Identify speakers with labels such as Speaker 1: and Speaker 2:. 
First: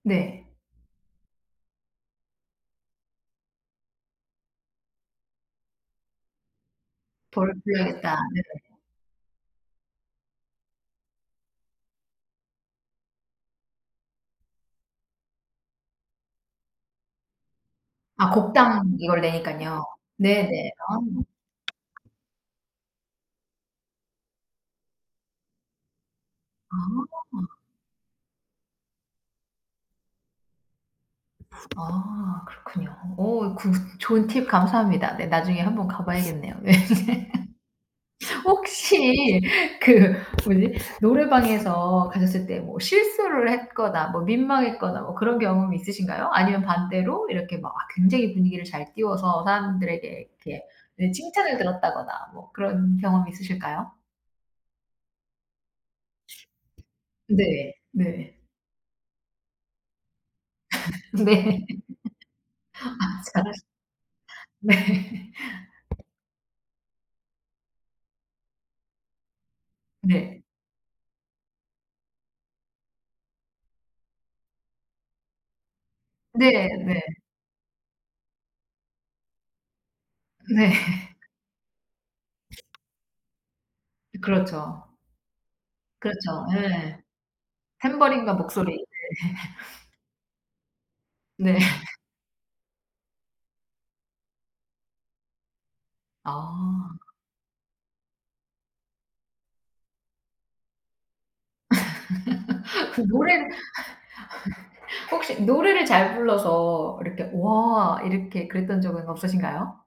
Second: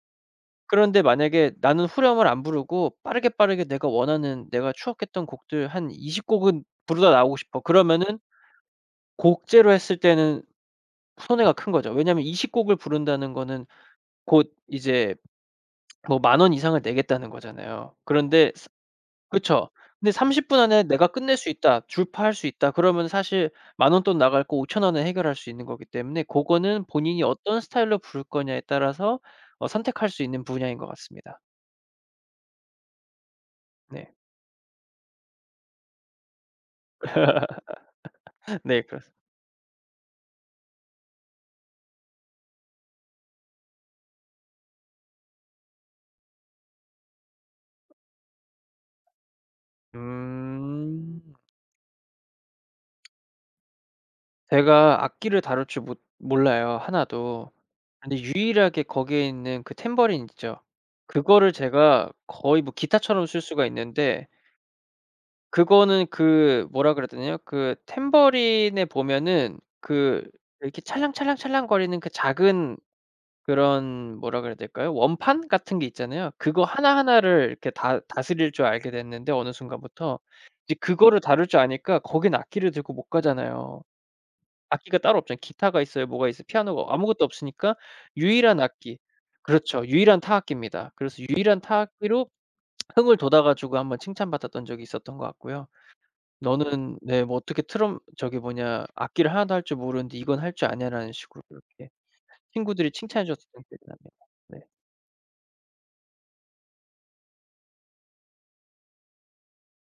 Speaker 1: 네.
Speaker 2: 그런데 만약에 '나는 후렴을 안 부르고 빠르게, 빠르게 내가 원하는 내가 추억했던 곡들 한 20 곡은 부르다 나오고
Speaker 1: 불
Speaker 2: 싶어.'
Speaker 1: 불러야겠다.
Speaker 2: 그러면은
Speaker 1: 네네.
Speaker 2: 곡제로 했을 때는 손해가 큰 거죠. 왜냐면 20 곡을 부른다는 거는 곧 이제 뭐 10,000 원 이상을 내겠다는 거잖아요.
Speaker 1: 아
Speaker 2: 그런데
Speaker 1: 곡당 이걸
Speaker 2: 그쵸.
Speaker 1: 내니깐요.
Speaker 2: 근데 '30 분
Speaker 1: 네네.
Speaker 2: 안에
Speaker 1: 아.
Speaker 2: 내가 끝낼 수 있다. 주파할 수 있다.' 그러면 사실 10,000 원 돈 나갈 거 5,000 원에 해결할 수 있는 거기 때문에 고거는 본인이
Speaker 1: 아.
Speaker 2: 어떤 스타일로 부를 거냐에 따라서 어 선택할 수 있는 분야인 것 같습니다.
Speaker 1: 아 그렇군요. 오 굿.
Speaker 2: 네.
Speaker 1: 좋은 팁 감사합니다. 네 나중에 한번 가봐야겠네요. 예.
Speaker 2: 네. 그렇스
Speaker 1: 혹시 그 뭐지 노래방에서 가셨을 때 뭐 실수를 했거나 뭐 민망했거나 뭐 그런 경험이 있으신가요? 아니면 반대로 이렇게 막 아 굉장히 분위기를 잘 띄워서 사람들에게 이렇게 네
Speaker 2: 음.
Speaker 1: 칭찬을 들었다거나 뭐 그런 경험 있으실까요?
Speaker 2: 제가 악기를 다룰 줄 못 몰라요 하나도.
Speaker 1: 네.
Speaker 2: 근데
Speaker 1: 네.
Speaker 2: 유일하게 거기에 있는 그 탬버린 있죠. 그거를
Speaker 1: 네.
Speaker 2: 제가 거의 뭐
Speaker 1: 아
Speaker 2: 기타처럼 쓸
Speaker 1: 잘하시
Speaker 2: 수가 있는데
Speaker 1: 네.
Speaker 2: 그거는 그 뭐라 그래야 되냐요 그 탬버린에 보면은 그
Speaker 1: 네.
Speaker 2: 이렇게 찰랑찰랑찰랑거리는 그 작은 그런 뭐라 그래야 될까요 원판 같은 게 있잖아요. 그거
Speaker 1: 네. 네.
Speaker 2: 하나하나를 이렇게 다 다스릴 줄 알게 됐는데 어느 순간부터.
Speaker 1: 네.
Speaker 2: 이제 그거를 다룰 줄 아니까 거긴 악기를 들고 못 가잖아요.
Speaker 1: 그렇죠.
Speaker 2: 악기가 따로 없잖아요. 기타가 있어요, 뭐가 있어요.
Speaker 1: 그렇죠.
Speaker 2: 피아노가
Speaker 1: 예.
Speaker 2: 아무것도 없으니까
Speaker 1: 탬버린과
Speaker 2: 유일한
Speaker 1: 목소리. 네.
Speaker 2: 악기 그렇죠. 유일한 타악기입니다. 그래서
Speaker 1: 네.
Speaker 2: 유일한 타악기로 흥을 돋아 가지고 1 번 칭찬받았던 적이 있었던 것 같고요.
Speaker 1: 아.
Speaker 2: "너는" 네 뭐 "어떻게 트럼 저기 뭐냐 악기를 하나도 할 줄 모르는데 이건 할 줄 아냐."라는 식으로 그렇게 친구들이
Speaker 1: 그
Speaker 2: 칭찬해
Speaker 1: 노래를
Speaker 2: 줬었던 기억이 나네요. 네.
Speaker 1: 혹시 노래를 잘 불러서 이렇게 "와." 이렇게 그랬던 적은 없으신가요?